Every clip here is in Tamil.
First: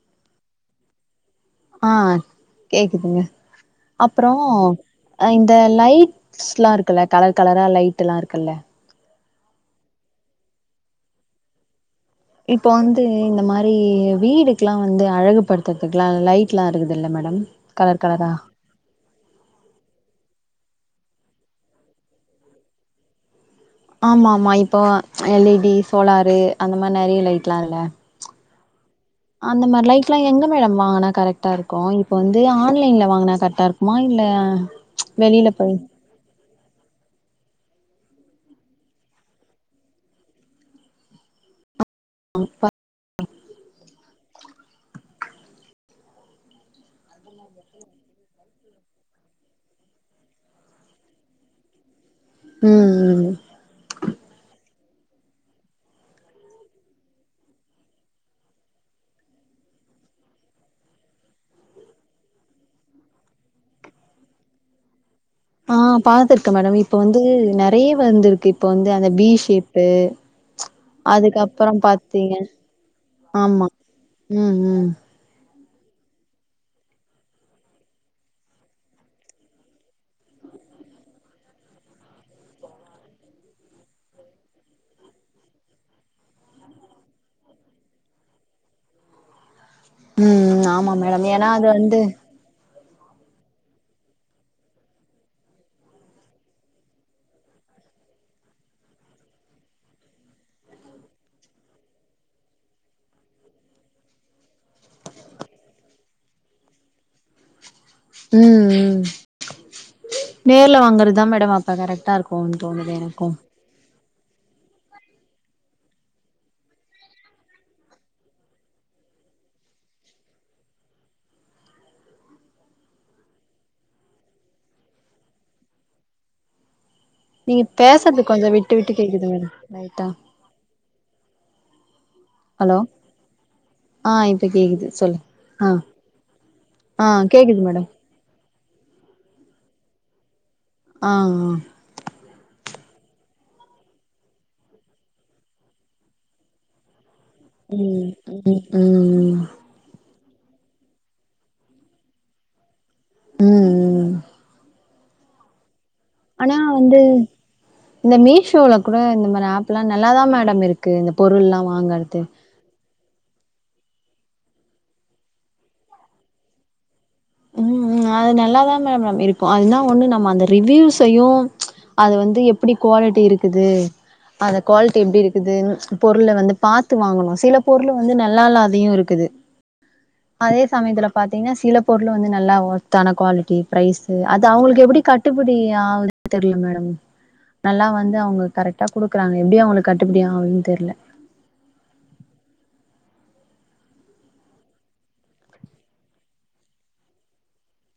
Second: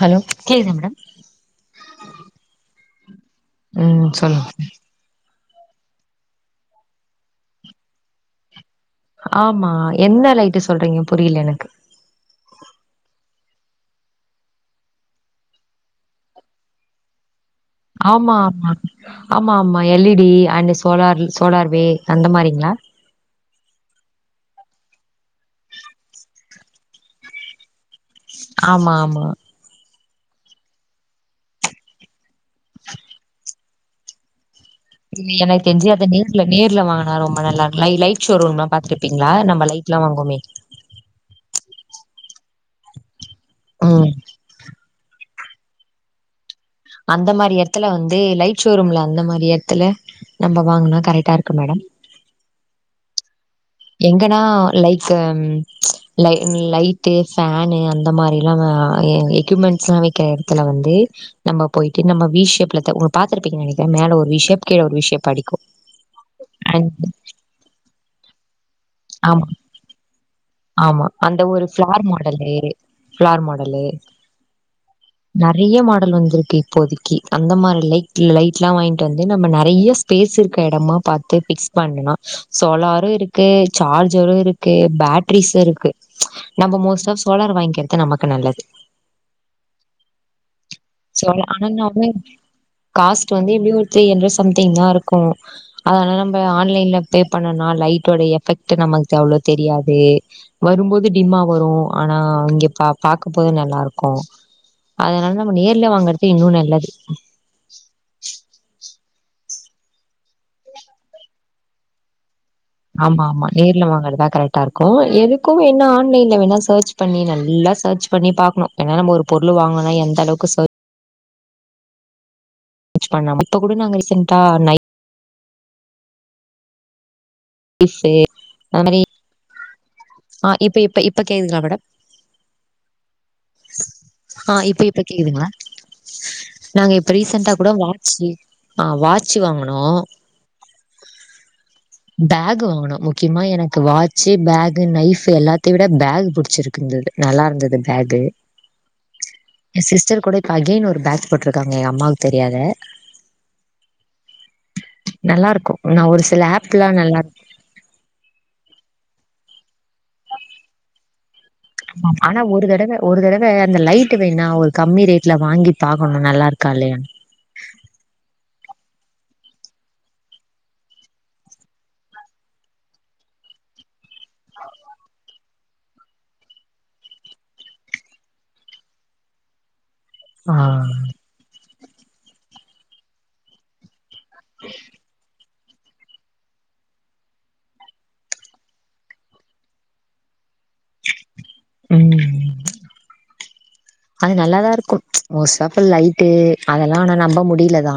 ஹலோ கேக்குதா மேடம் ஆ கேக்குதுங்க ம் அப்றோ சொல்லுங்க அ இந்த லைட்ஸ்லா இருக்குல கலர் கலரா லைட் எல்லா இருக்குல ஆமா, என்ன லைட்டு சொல்றீங்க? புரியல எனக்கு. இப்போ வந்து இந்த மாரி வீடுக்குலா வந்து அழகுப்படுத்துறதுக்குலா லைட் லா இருக்குதுல மேடம் கலர் கலரா ஆமா ஆமா ஆமா ஆமா L E D and solar சோலார்வே அந்த மாரிங்களா? ஆமா ஆமா இப்போ எல் இ டி சோலாரு அந்த மாதிரி நிறைய லைட் லா இல்ல. ஆமா ஆமா அந்த மாதிரி லைட் லா எங்க மேடம் வாங்னா கரெக்ட்டா இருக்கும்? இப்போ வந்து ஆன்லைன்ல வாங்குனா கரெக்ட்டா இருக் குமா இல்ல இல்லீ வெளில எனக்கு போய் தெஞ்சி அத நே ர்ல நேர்ல வாங்குனா ரொம்ப நல்லா இரு லை லைட் ஷோரூம் லா பாத்துருபீங்களா நம்ம லைட் லா வாங்குவோமே? ம் பா ம் அந்த மாரி எடத்துல வந்து லைட் ஷோரூம்ல அந்த மாரி எடத்துல நம்ம வாங்குனா கரெக்ட்டா இருக்கு மேடம் ம் ம் எங்கன்னா லைக்ஸ் ம் லை லைட்டு ஃபேனு அந்த மாரிலா அ எ எக்யூப்மெண்ட்ஸ்லா விக்கிற எடத்துல வந்து நம்ம போயிட்டு நம்ம வீ ஷேப்ல த உங்க பாத்துருப்பீங்கனு நினைக்க மேல ஒரு வீ ஷேப் கீழ ஒரு வீ ஷேப் அடிக்கு ஆ பாத்திருக்கே மேடம் அண்ட் இப்ப வந்து நெறைய வந்திருக்கு இப்ப வந்து அந்த பி ஆமா ஷேப்பு ஆமா அந்த ஒரு அதுக்கப்புறோ ஃப்ளார் பாத்தீங்க மாடலு ஃப்ளார் ஆமா மாடலு ம் ம் நறைய மாடல் வந்திருக்கு இப்போதைக்கு அந்த மாரி லைட் லைட்லா வாங்கிட்டு வந்து நம்ம நறைய ஸ்பேஸ் இருக்க எடமா பாரத்து பிக்ஸ் பண்ணலா சோலாரு இருக்கு சார்ஜரு இருக்கு பேட்ரீஸ்சு இருக்கு நம்ம மோஸ்ட்டா சோலார் வாங்கிக்கிறது நமக்கு நல்லது ம் ம் ஆமா மேடம் சோலா ஏன்னா அது ஆனா வந்து நானு காஸ்ட் வந்து எப்படியு ஒரு த்ரீ ஹன்ட்ரட் சம்திங் தா இருக்கு அதனால நம்ம ஆன்லைன்ல பே பண்ணம்னா லைட்டோட எஃபெக்ட் நமக்கு அவ்ளோ தெரியாது வரும்போது டிம்மா வரு ஆனா இங்க பா பாக்க போது நல்லா இருக்கு அதனால நம்ம நேர்லே வாங்குறது இன்னு நல்லது ம் ம் நேர்ல வாங்குறதுதா மேடம் அப்ப கரெக்ட்டா இருக் கும் தோணுது ஆமா எனக்கும் ஆமா நேர்ல வாங்கறதா கரெக்ட்டா இருக்கு எதுக்கு வேணா ஆன்லைன்ல வேணா சர்ச் பண்ணி நல்லா சர்ச் பண்ணி பாக்கணு ஏனா நம்ம ஒரு பொருள் வாங்குனா எந்த அளவுக்கு சர் சர்ச் பண்ணா இப்ப கூட நாங்க ரீசென்ட்டா நை நீங்க பேசுறது கொஞ்சோ விட்டு அந்த விட்டு மாரி கேட்குதுங்க லைட்டா ஆ இப்ப இப்ப இப்ப கேக்குதுங்களா மேடம் ஹலோ ஆ இப்ப கேக்குது இப்ப சொல்லு கேக்குதுங்களா ஆ நாங்க ஆ இப்ப ரீசெண்டா கேக்குது கூட மேடம் வா ச்சி ஆ வாச்சி வாங்குனோ ஆ அ பேக் வாங்குனோ முக்கிமா எனக்கு வாட்சு பேகு நைஃபு எல்லாத்யு விட பேகு புடிச்சிருக்கு இந்தது நல்லா இருந்தது ம் பேகு ம் ம் ம் என் சிஸ்டர் கூட இப்ப அகெய்ன் ஒரு பேக் போட்ருக்காங்க எ அம்மாக் தெரியாத ம் ம் நல்லா இருக்கு நா ஒரு சில ஆனா ஆப்லா வந்து நல்லா இருக்கு இந்த மீஷோல கூட இந்த மாரி ஆப்லா நல்லாதா மேடம் இருக்கு இந்த பொருள்லா வாங்கறது ஆனா ஒரு தடவ ஒரு தடவ அந்த லைட்டு வேணா ஒரு கம்மி ரேட்ல வாங்கி பாக்கணு நல்லா இருக்கா இல்லையான் ம் ம் அது நல்லாதா மேடம் நம் இருக்கு அதுனா ஒண்ணு நம்ம அந்த ரிவூஸையு அது வந்து எப்டி குவாலிட்டி இருக்குது அத குவால்ட்டி எப்டி இருக்குதுன் பொருள வந்து பாரத்து வாங்கணு சில பொருள வந்து நல்லா இல்லாதியு இருக்குது ஆ அதே சமயத்துல பாத்தீங்ன்னா சில பொருள் வந்து நல்லா ஒர்த்தான குவாலிட்டி பிரைஸு அது அவுங்ளுக்கு எப்பிடி கட்டுப்புடி ஆகுதுன் தெர்ல மேடம் நல்லா வந்து அவுங்க கரெக்ட்டா குடுக்குறாங்க எப்டி அவுங்களுக் கட்டுப்பிடி ஆகுதுன் தெர்ல ம் அது நல்லாதா இருக்கு மோஸ் ஆஃபு லைட்டு அதெல்லா ஆனா நம்ப முடில தா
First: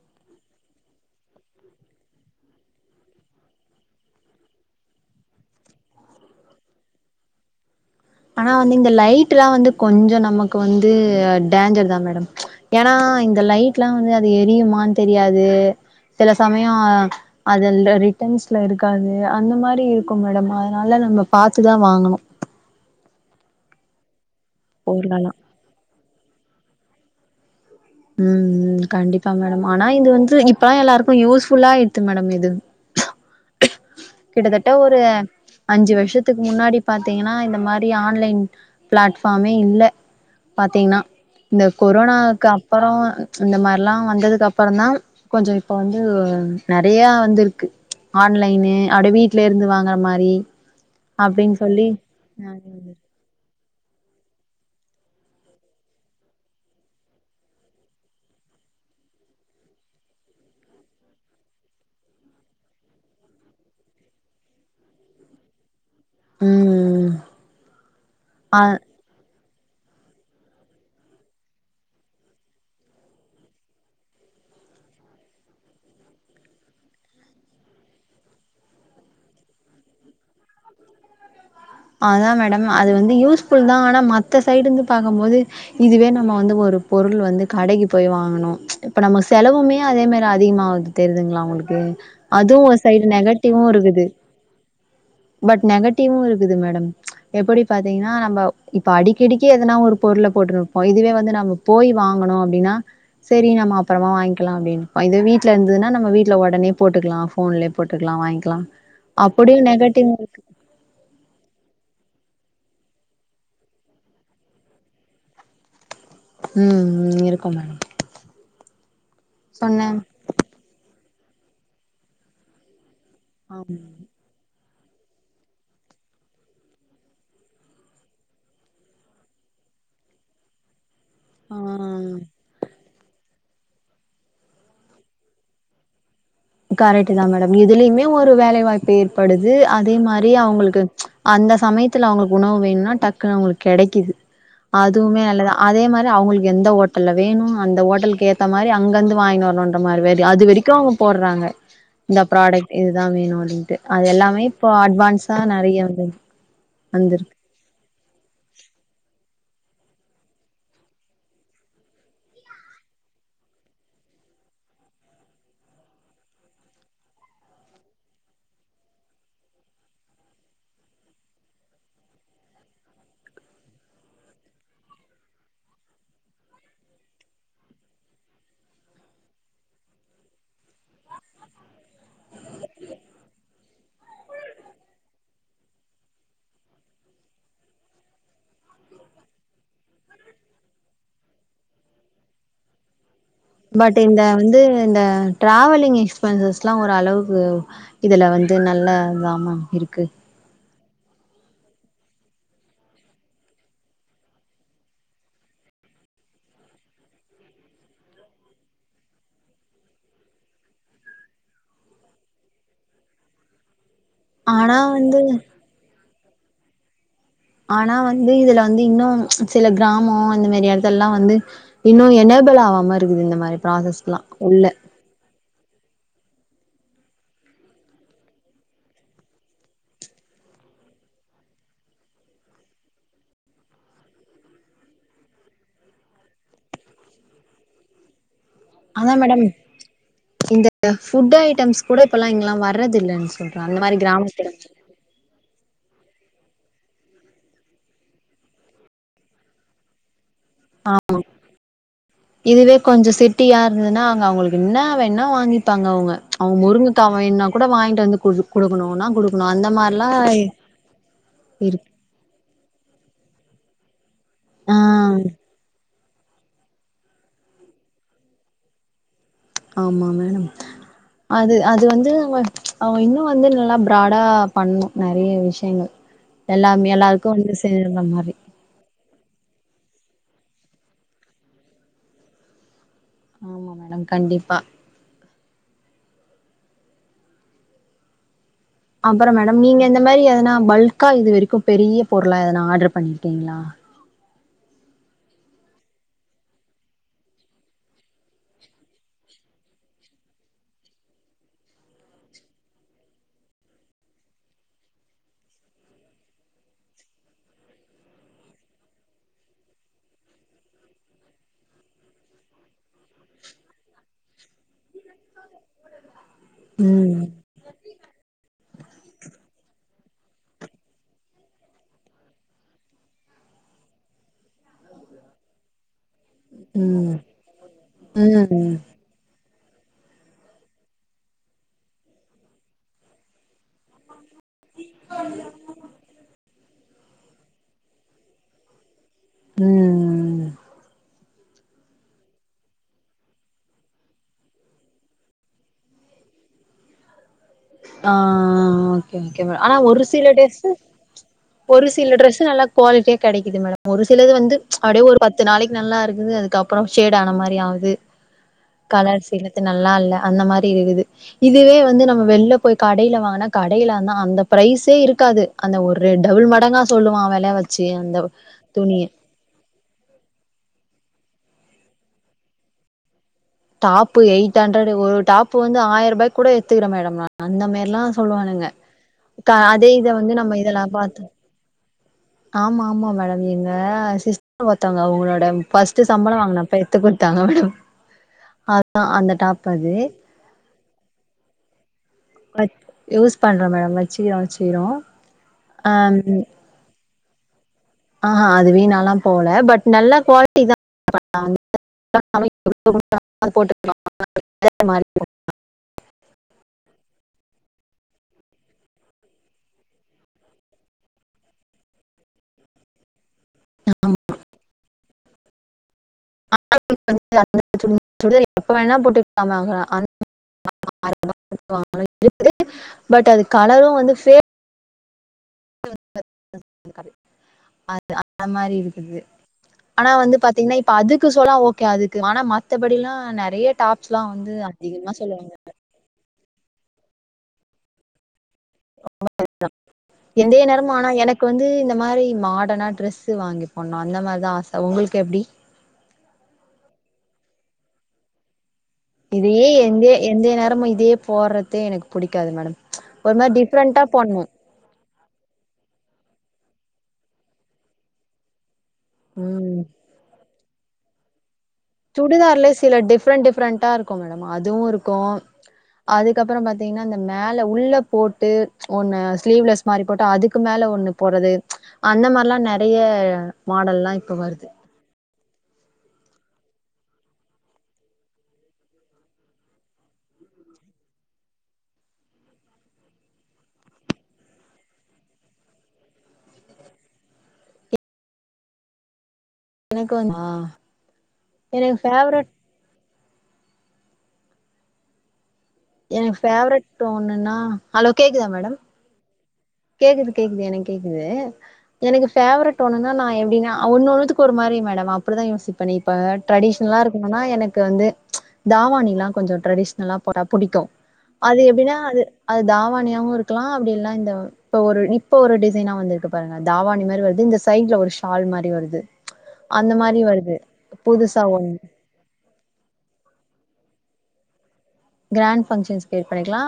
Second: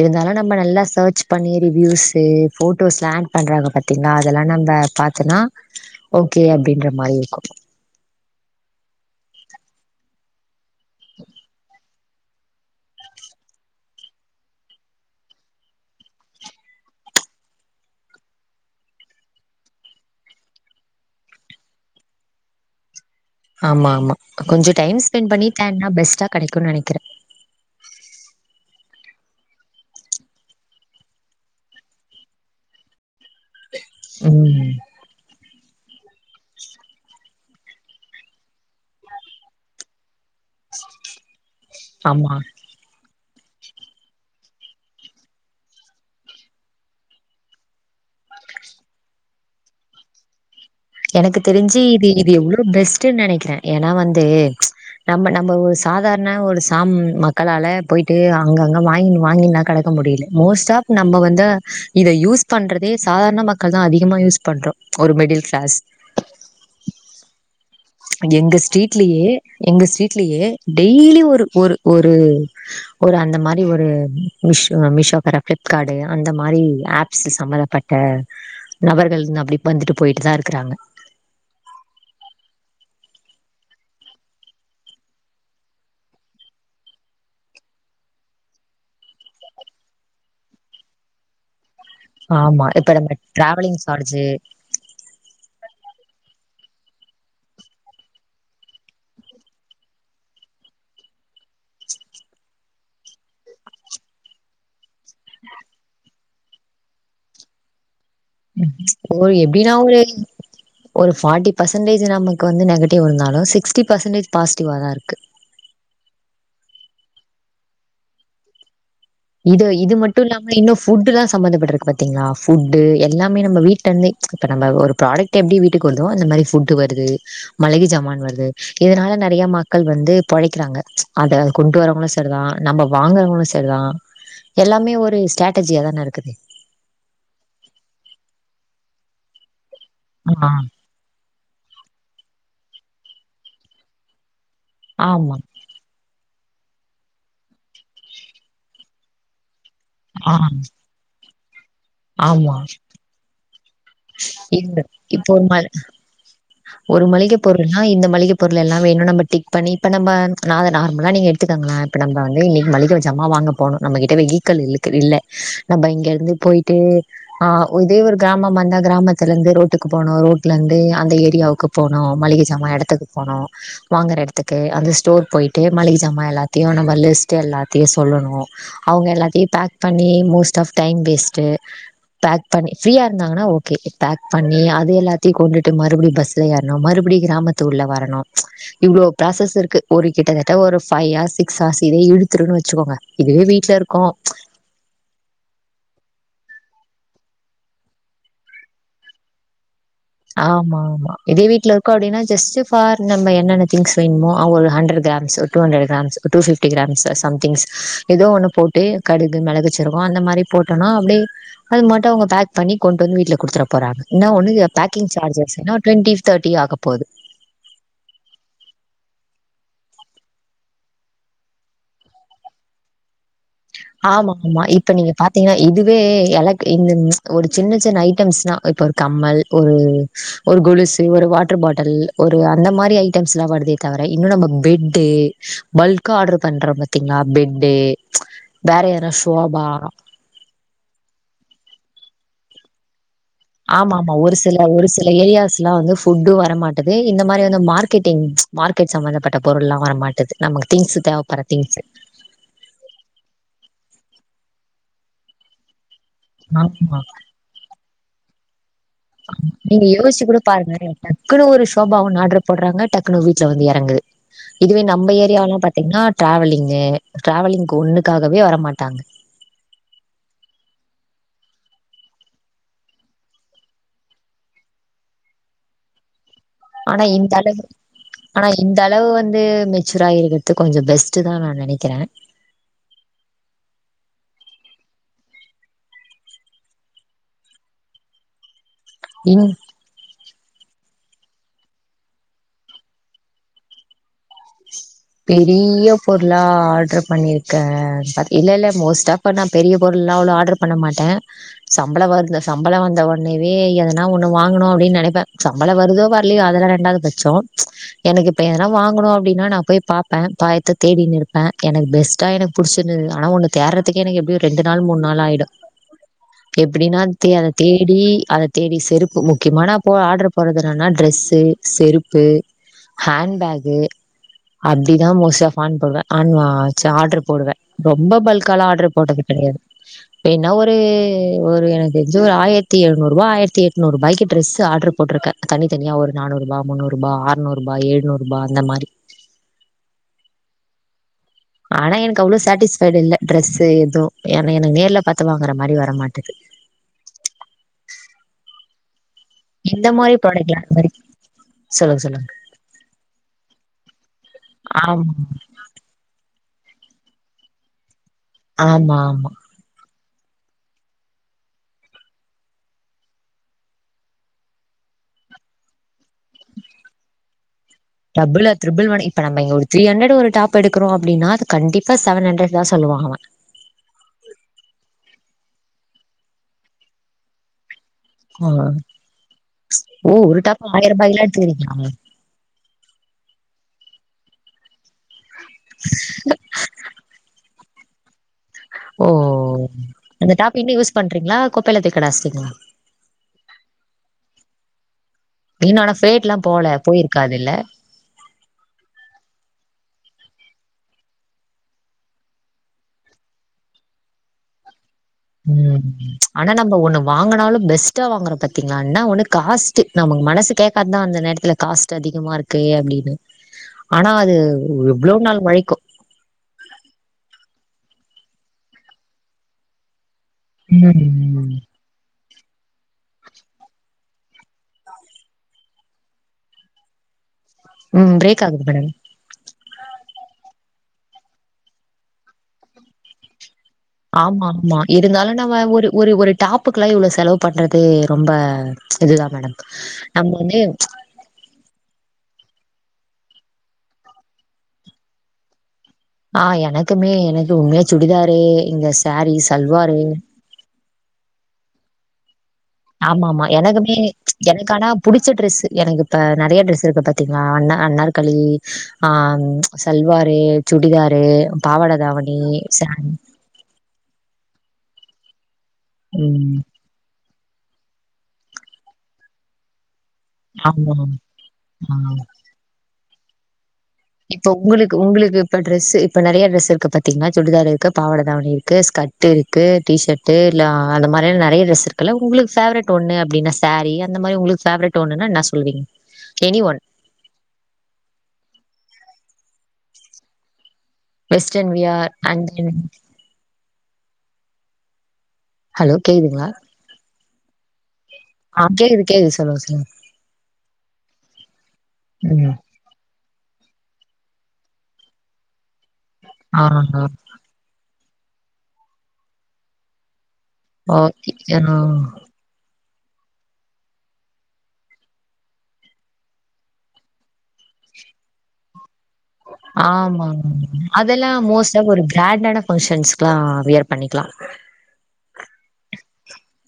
இருந்தாலு நம்ம நல்லா சர்ச் பண்ணி ரிவியூ்ஸு ஃபோட்டோஸ் ஸ்லாங் பண்றாங்க பாத்தீங்ளா அதெல்லா நம்ப பாத் துனா ஓகே அப்டின்ற மாரி இருக்கு ஆனா வந்து இந்த லைட்டுலா வந்து கொஞ்சோ நமக் வந்து டாஞ்சர் தா மேடம் ஏனா இந்த லைட்ல வந்து அது எரியுமான் தெரியாது சில சமையோ அதெல்லா ரிட்டர்ன்ஸ்ல இருக்காது அந்த மாரி இருக்கும் மேடம் அதுனால நம்ம பாத்துதா வாங்கணு ஆமா கொஞ்சோ டைம் ஸ்பெண் பொருளெல்லா பண்ணி தேட்னா பெஸ்ட்டா கெடைக்குன் நெனைக்கிற ம் ம் கண்டிப்பா மேடம் ஆனா இது வந்து இப்பலா எல்லாருக்கு யூஸ்ஃபுல்லாய்ட்டு மேடம் இது கிட்டத்தட்ட ம் ஒரு அஞ்சு வர்ஷத்துக்கு முன்னாடி பாாரத்தீங்கனா இந்த மா ரி ஆன்லைன் பிளாட்ஃபாமே இல்ல பாத்தீங்ன்னா இந்த ஆமா கொரோனாக்கு அப் பறோ இந்த மார்லா வந்ததுக்கப்பறந்தா கொஞ்சோ இப்ப வந்து நெறையா வந்திருக்கு ஆன்லைன்னு அடு வீட்ல இருந்து வாங்கற மாரி எனக்கு அப்டின்னு தெரிஞ்சு சொல்லி இது இது எவ்ளோ பெஸ்ட்டுன் நெனைக்ற ஏனா வந்து நம்ம நம்ம ஒ சாதார்ண ஒரு சாம் மக்களால போய்ட்டு அங்கங்க வாங்கின் வாங்கின்னா கடக்க முடில மோஸ்ட் ஆப் நம்ம வந்து இதை யூஸ் பண்றதே சாதார்ண மக்கள் தா அதிகமா யூஸ் பண்றோ ஒரு மிடில் க்ளாஸ் ம் எங்க ஆ ஸ்ட்ரீட்லியே எங்க ஸ்ட்ரீட்லியே டெய்லி ஒரு ஒரு ஒரு ஒரு அந்த மாரி ஒரு மிஷோ மிஷோகார ஃபிளிப்காடு அந்த மாரி ஆப்ஸ் சம்மதப ட்ட நபர்கள்ன் அப்டி வந்துட்டு போய்ட்டு தா இருக்குறாங்க அதா மேடம் அது வந்து யூஸ்ஃபுல் தா ஆனா மத்த சைடு இருந்து பாக்கமோது இதுவே நம்ம வந்து ஒரு பொருள் வந்து கடைக்கு போய் வாங்கணு இப்ப நம்ம செலவுமே அதே மாரி அதிகுமாகுது தெர்துங்ளா உங்குளுக்கு அதுவ் ஆமா. ஒரு இப்ப சைடு நம்ம நெகடிவ்வு டிராவலிங் இருக்குது சார்ஜு பட் நெகட்டிவு இருக்குது மேடம் எப்படி பாத்தீங்ன்னா நம்போ இப்ப அடிக்கடிக்கி எதனா ஒரு பொருள போட்ருப்போ இதுவே வந்து நம்மோ போய் வாங்குணு அப்டினா சேரி நம்ம அப்புறமா வாய்ங்கிலா அப்டின்னு பய்ந்து வீட்ல இருந்துதுனா நம்ம வீட்ல ஒடனே போட்டுக்லா ஃபோன்லே போட்டுக்லா வாய்ங் லா ஒரு அப்புடியு எப்டின்னா ஒரு நெகட்டிவ் இருக்கு ஒரு ஃபாட்டி பெர்சன்டேஜு நமக் வந்து நெகட்டிவ் இருந்தாலு சிக்ஸ்ட்டி பெர்சன்டேஜ் பாஸ்டிவாதா இருக்கு ம் இருக்கு மேடம் இது சொன்ன இது மட்டு இல்லாம இன்னு ஃபுட்டுலா சமந்தப்பட்ருக்கு பாத்தீங்ளா ஃபுட்டு எல்லாமே நம்ம ஆமா வீட்ல இருந்தே இப்ப நம்ம ஒரு ப்ராடெக்ட் எப்டி வீட்டுக் வருதோ அந்த மாரி ஃபுட்டு வருது மளிகை ஜமான் வருது இதுனால நெறைய மக்கள் வந்து பொழைக்குறாங்க அத ஆ கொண்டு வரறவங்களு சரிதா நம்ம வாங்கறவங்களு சரிதா எல்லாமே ஒரு ஸ்ட்ராட்டஜியா தான இருக்குது கரெக்ட் தா மேடம் இதுலயுமே ஒரு வேலை வாய்ப்பு ஏற்படுது அதே மாரி ஆ அவங்களுக்கு அந்த சமயத்துல அவங்களுக்கு உணவு வேணுனா டக்குனு அவங்களுக்கு கெடைக்குது அதுவுமே ஆமா நல்லதா அதே மாரி அவங்களுக்கு எந்த ஓட்டல்ல வேணு அந்த ஓட்டலுக்கு ஏத்த மாரி அங்கந்து வாங்கினு வரணுன் ற மாரி வேது ஆ அது வரைக்கு அவங்க போட்றாங்க இந்த ஆமா ப்ராடக்ட் இதுதா வேணு அப்டின்ட்டு அது எல்லாமே இப்போ இது இப்போ அட்வான்ஸா ஒரு ம நறைய வந்து ஒரு மளிக வந்திருக்கு பொருள்னா இந்த மளிக பொருள் எல்லா வேணு நாம டிக் பண்ணி இப்ப நம்ம நா அத நார்மலா நீங்க எத்துக்கங்களே இப்ப நம்ப வந்து இன்னிக்கு மள்ளிக ஜாமா வாங்க போணு நம்மகிட்ட வெஹிக்கல் இல்லக்கு இல்ல நம்ப இங்க இருந்து போயிட்டு ஆ ஒ இதே ஒரு கிராமமா இருந்த கிராமத்துல இருந்து ரோட்டுக்கு போனு ரோட்ல இருந்து அந்த ஏ ரியாவுக்கு போனோ மளிக சாம எடத்துக்கு போனோ வாங்குற எடத்துக்கு அந்த ஸ்டோர் போயிட்டு மளிக சாமா எல்லாத்தையு நம்ம லிஸ்ட் எல்லாத்தையு சொல்லணு அவங்க எல்லாத்தையு பேக் பண்ணி most of time waste pack பண்ணி ஃப்ரீயா இருந்தாங்கன்னா ஓகே பேக் பண்ணி அது எல்லாத்தையு கொண்டுட்டு மறுபடியு பஸ் ஸு ஏற்னு மறுபடி கிராமத்து உள்ள வரணு இவ்ளோ ப்ராசஸ் இருக்கு ஒரு கிட்டத்தட்ட ஒரு ஃபை ஹார்ஸ் சிக்ஸ் ஹார்ஸ் இதே இழுத்துருன் வச்சுக்கோங்க இதுவே வீ பட் இந்த வந்து இந்த டிராவலிங் எக்ஸ்பென்சஸ்ல்லா ஒரு அளவுக்கு இதுல வந்து நல்ல தாம இருக்கு ஆமா ஆமா இதே வீட்ல இருக்கு அப்டினா ஜஸ்ட் ஃபார் நம்ம என்ன திங்ஸ் வேணுமோ ஆ ஒரு hundred grams two hundred grams two fifty grams somethings எதோ ஒன்னு போட்டு கடுகு மெளகு சிருக்கு அந்த மாரி போட்டோனா அப்டியே அது மட்டு அவங்க பேக் பண்ணி கொண்டு வந்து வீட்டுல கொடுத்துற போறாங்க இன்னா ஒன்னு எ ஆனா வந்து என்ன ஒரு டிஃப் தேர்ட்டி ஆக போது ஆனா வந்து இதுல வந்து இன்னு சில கிராமோ இந்த மேரி எடத்துலல்லா வந்து இன்னு எனேபிள் ஆவாம இருக்குது இந்த மாரி ப்ராசஸ்லா ஆமா ஆமா உள்ள இ இப்போ நீங்க பாத்தீங்கன்னா இதுவே எலக் இந்தன் ஒரு சின்ன சின்ன ஐட்டம்ஸ்னா இப்போ ஒரு கம்மல் ஒரு ஒரு கொலுசு ஒரு வாட்டர் பாட்டல் ஒரு அந்த மாரி ஐட்டம்ஸ்லா வருதே தவிர இன்னு நம்ம பெட்டு பல்க்கா ஆர்டர் பண்ற பாத்தீங்களா பெட்டு வேற யாரா அதா மேடம் சோபா இந்த ஃபுட் ஐட்டம்ஸ் கூட இப்பொல்லா இங்கல்லா வர்றதுல்லன் ஆமா ஆமா ஒரு சில ஒரு சில ஏரியாஸ்லா வந்து ஃபுட்டு வரமாட்டுது இந்த மாரி வந்து மார்க்கெட்டிங் மார்க்கெட் சம்மந்தப்பட்ட பொருள்லா வர மாட்டுது நமக்கு திங்ஸ் தேவப்பட்ற திங்ஸு இதுவே கொஞ்ச சிட்டியா இருந்ததுன்னா அங்க அவங்களுக்கு என்ன வேண்ணா வாங்கிப்பாங்க அவுங்க அவு ஆமா. முருங்கக்கா வேணுனா கூட வாங்கிட்டு வந்து குடு குடுக்கணுனா நீங்க யோசிச்சு கூட பாருங்களே டக்குன்னு ஒரு இருக்கு சோபா ஒன்னு ஆர்டர் போடுறாங்க டக்குன வீட்ல வந்து எறங்குது இதுவே நம்ம ஆ ஏரியாவல்லா பாத்தீங்கன்னா ட்ராவலிங்கு டிராவலிங்க்கு ஒன்னுக்காகவே வரமாட்டாங்க ஆமா மேடம் அது அது வந்து நம்ம அவ இன்னு வந்து நல்லா பிரோடா பண்ணு நறைய விஷயங்கள் எல்லாமே ஆனா எல்லாருக்கு இந்த வந்து அளவு சேருற மாரி ஆனா இந்த அளவு வந்து மெச்சூர் ஆயிருக்கற்து கொஞ்சொ பெஸ்ட்டு தா நா நெனைக்கிறே ஆமா மேடம் கண்டிப்பா அப்புற இன் மேடம் நீங்க இந்த மாரி எதனா பல்கா இது வரைக்கு பெரிய பொருளா எதனா ஆர்டர் பண்ணிருக்கீங்களா பெரிய பொருளா ஆர்டரு பண்ணியிருக்க பத் இல்ல இல்ல மோஸ்ட்டா இப்ப நா பெரிய பொருள்லா அவ்ளோ ஆர்டர் பண்ண மாட்டே சம்பள வருது சம்பள வந்த ஒட்னேவே எதனா ஒண்ணு வாங்கனு அப்டின்னு நனைப்பே சம் பள வருதோ வர்லையோ அதெல்லா ரெண்டாது பட்சோ எனக்கு இப்ப எதுனா வாங்கணு அப்டின்னா நா போய் பாப்பே பாயத்து தேடினு இருப்பே எனக்கு பெஸ்ட்டா எனக்கு புடிச்சிருந்துது ஆனா ஒன்னு தேட்றதுக் கே எனக்கு எப்டியு ரெண்டு நாள் மூண் நாள் ஆயிடு [unintelligible] எப்டினான் ம் தே அத தேடி அத தேடி செருப்பு முக்கியமானா போ ஆடர் போடுறதுனன்னா ட்ரெஸ்ஸு செருப்பு ஹேண் பேகு அப்டிதா மோசியா ஃபான் போடுவே ஆன்வா ச்ச ம் ஆடர் போடுவே ரொம்ப பல்காலா ம் ஆடர் போட்டது கெடையாது வேன்னா ஒரு ஒரு எனக் தெரிஞ்சு ஒரு ஆயர்த்தி எழ்நூறு ரூபா ஆயர்த்தி எட்நூறு ரூபாய்க்கி ட்ரெஸ்ஸு ஆடர் போட்ருக்க தனி தனியா ஒரு நானூறுபா முன்னூறுபா ஆற்நூறுபா ஏழ்நூறுபா அந்த மாரி உம் ஆனா எனக் அவ்ளோ சாட்டிஸ்ஃபைடு இல்ல டிரெஸு எது ஏன்னா எனக்கு நேர்ல பாத்து வாங்குற மாரி வர மாட்டது ஆ ஓகே ஓகேவா ஆனா இந்த ஒரு மாரி சில ப்ராடக்ட்லா டேஸ்ஸு இது வரைக்கு ஒரு சொல்லுங்க சில சொல்லுங்க டிரரெஸ்ஸு நல்லா க்வாலிட்டியா கெடைக்குது மேடம் ஒரு சிலது வந்து அடியே ஆமா ஒரு பத்து நாளைக் நல்லாருக்குது அதுக்கப்றோ ஷேட் ஆன மாரி ஆவுது ஆமா ஆமா கலர்ஸிலு இது நல்லா இல்ல அந்த மாரி இருக்குது இதுவே வந்து நம்ம வெள்ளப் போய் கடைல வாங்குனா கடைல ஆனா அந்த ப்ரைஸே இருக்காது அந்த ஒரு ரெ டபுள் மடங்கா சொல்லுவா வெலையா வத் சே அந்தவ் துணிய ப்ப நம்ம இங்க ஒரு த்ரீ ஹண்டரட்டு ஒரு டாப் எடுக்குறோ அப்டினா அது கண்டிப்பா செவன் ஹண்டரட் தான் சொல்லுவாகளா டாப்பு எயிட் ஹண்ட்ரட்டு ஒரு டாப்பு வந்து ஆயரூபாய்க்குட எத்துக்கிட மேடம் நா அந்த மேரிலா அவ சொல்லுவானுங்க ட அதே இத வந்து நம்ம இதெல்லா பாத்து தெரியுங்க ஆம் ஆமா மேடம் எங்க சிஸ் ஒத்தவத்தாங்க அவங்களோட ஃபஸ்ட்டு சம்பள வாங்குனப்ப எத்து குடுத்தாங்க மேடம் ஓ அந்த டாப் அது அந்த டாப் இன்னு யூஸ் பண்றீங்களா குப்பைல தூக்கி கடாஸ்டீங்க்ளா யூஸ் பண்ற மேடம் வச்சிய வச்சிரோ நீன் ஆனா ஃபேட்ல்லா போல போயிருக்காது இல்ல ஆஹா அது வீணால்லா போல பட் நல்ல க்வாலிட்டி தா [unintelligible] [unintelligible] அது போட்டுக்லா உம் ஆனா நம்ம ஒண்ணு வாங்கனாலு பெஸ்ட்டா வாங்குற பாத்தீங்களானா ஒண்ணு காஸ் த்து நமக்கு மனசு கேக்காதா அந்த நேரத்துல காஸ்ட் அதிகமாருக் கே அப்டின்னு ஆனா அது எவ்ளோ நாள் ஒழைக்கு [unintelligible] எப்ப வேணுனா போட்டு ம். [unintelligible] [unintelligible] பட் அது கலரு வந்து ஃபே [unintelligible] அது ம். பிரேக் அந்த ஆகுது மாரி மேடம். இருக்குது ஆனா வந்து பாத்தீங்ன்னா இப்ப அதுக்கு சொல்லா ஓகே அதுக்கு ஆனா மத்தபடில்லாம் நெறைய டாப்ஸ்லாம் ஆமா வந்து ஆமா அதிகமா இருந்தாலு சொல்லுவாங்க. நம்ம ஒரு ஒரு ஒரு டாப்புக்குலா இவ்ளோ செலவு பண்றது ரொம்ப இதுதா மேடம் நம்ம வந்து ப்போ வந்து இந்த மாரி மாடனா ட்ரெஸ்ஸு வாங்கி போணு அந்த மாதா ஆச உங்கள்க்கு எப்டி ஆ எனக்குமே எனக்கு உண்மையா சுடிதாரே இந்தஸ் இதையே எந்தே எந்தே நேரமும் இதையே போறதே எனக்கு புடிக்காது மேடம் ஒரு ஆமாமா மாரி எனக்குமே டிஃப்ரெண்டா போடணும். எனக் கனா புடிச்ச ட்ரெஸ் எனக்கு இப்ப நெறையா ட்ரெஸ் இருக்கு பாத்தீங்களா அண்ணா அன்னார்களி ஆம் ம். சல்வாரு சூடதாரு பாவாட தாவணி, சுடிதார்ல சில சாரி டிஃப்ரெண்ட் டிஃப்ரெண்ட்டா இருக்கு மேடம் அதுவு இருக்கு ம். அதுக்கப்பறம் பாத் தீங்கன்னா அந்த மேல உள்ள போட்டு ஒன்னு ஸ்லீவ்லெஸ் மாறி போட்டு அதுக்கு மேல ஆமா, ஒண்ணு போறது ஆ. அந்த மாரிலா நெறைய மாடல்ல்லா இப்ப உங்களுக்கு உங்களுக்கு இப்ப ட்ரெஸ்ஸு இப்ப நெறைய ட்ரெஸ் இருக்கு பாத்தீங்க்னா சுடிதார் இருக்கு பாவட தாவணி இருக்கு ஸ்க்ட் ட்டுருக்கு டி ஷர்ட்டு லா அந்த மாதிரியாம் நிறைய ட்ரெஸ் இருக்குல்ல உங்களுக்குஃபேவரட் ஒன்னு அப்டின்னா சாரீ அந்த மாரி உங்ளுக் ஃபேவரேட் ஒன்னுன்னா என்னா சொல்லுவீங் எனி ஒன் எனக்கு வந் பா வெஸ்டன் வ்யா அன்ஜுவிங் ஹலோ ஏ கேக்குதுங்களா? ஃபேவரெட் டோன்னுன்னா அலோ கேக்குதா மேடம் ஆஹ் கேக்குது கேக்குது சொல்லுங்க சொல்லுங்க கேக்குது கேக்குது எனக்கு கேக்குது எனக்கு ம். ஃபேவரெட் டோன்னுனா நா எப்டினா ஒன் ஒன்னத்துக்கு ஒரு மாரி மேடம் அப்டிதா யோசிப்பே நீ இப்ப ஆ ட்ரெடிஷ்னலா இருக்கனுனா எனக் கு வந்து தாவாணி எல்லா கொஞ்சோ ட்ரெடிஷ்னலா போட்டா புடிக்கு ஓகே. அது ஆ எப்டினா அது அது தாவாணியாவு இருக்கலா அப்டி எல்லா இந்தவ் இப்ப ஒரு இப்ப ஒரு டிசைனா வந்திருக்கு பாருங்க தாவாணி மாரி வருது இந்த சைடுல ஒரு ஷால் மாரி வருது அந்த மாரி ஆமா வருது அதெல்லா புதுசா ஒன்னு மோஸ்ட் ஆ ஒரு கிராண்டான ஃபங்க்ஷன்ல்லா வியர் பண்ணிக்கலா கிராண்ட்ஃபங்கஷன்ஸ்க்கு வியர் பண்ணிக்கலா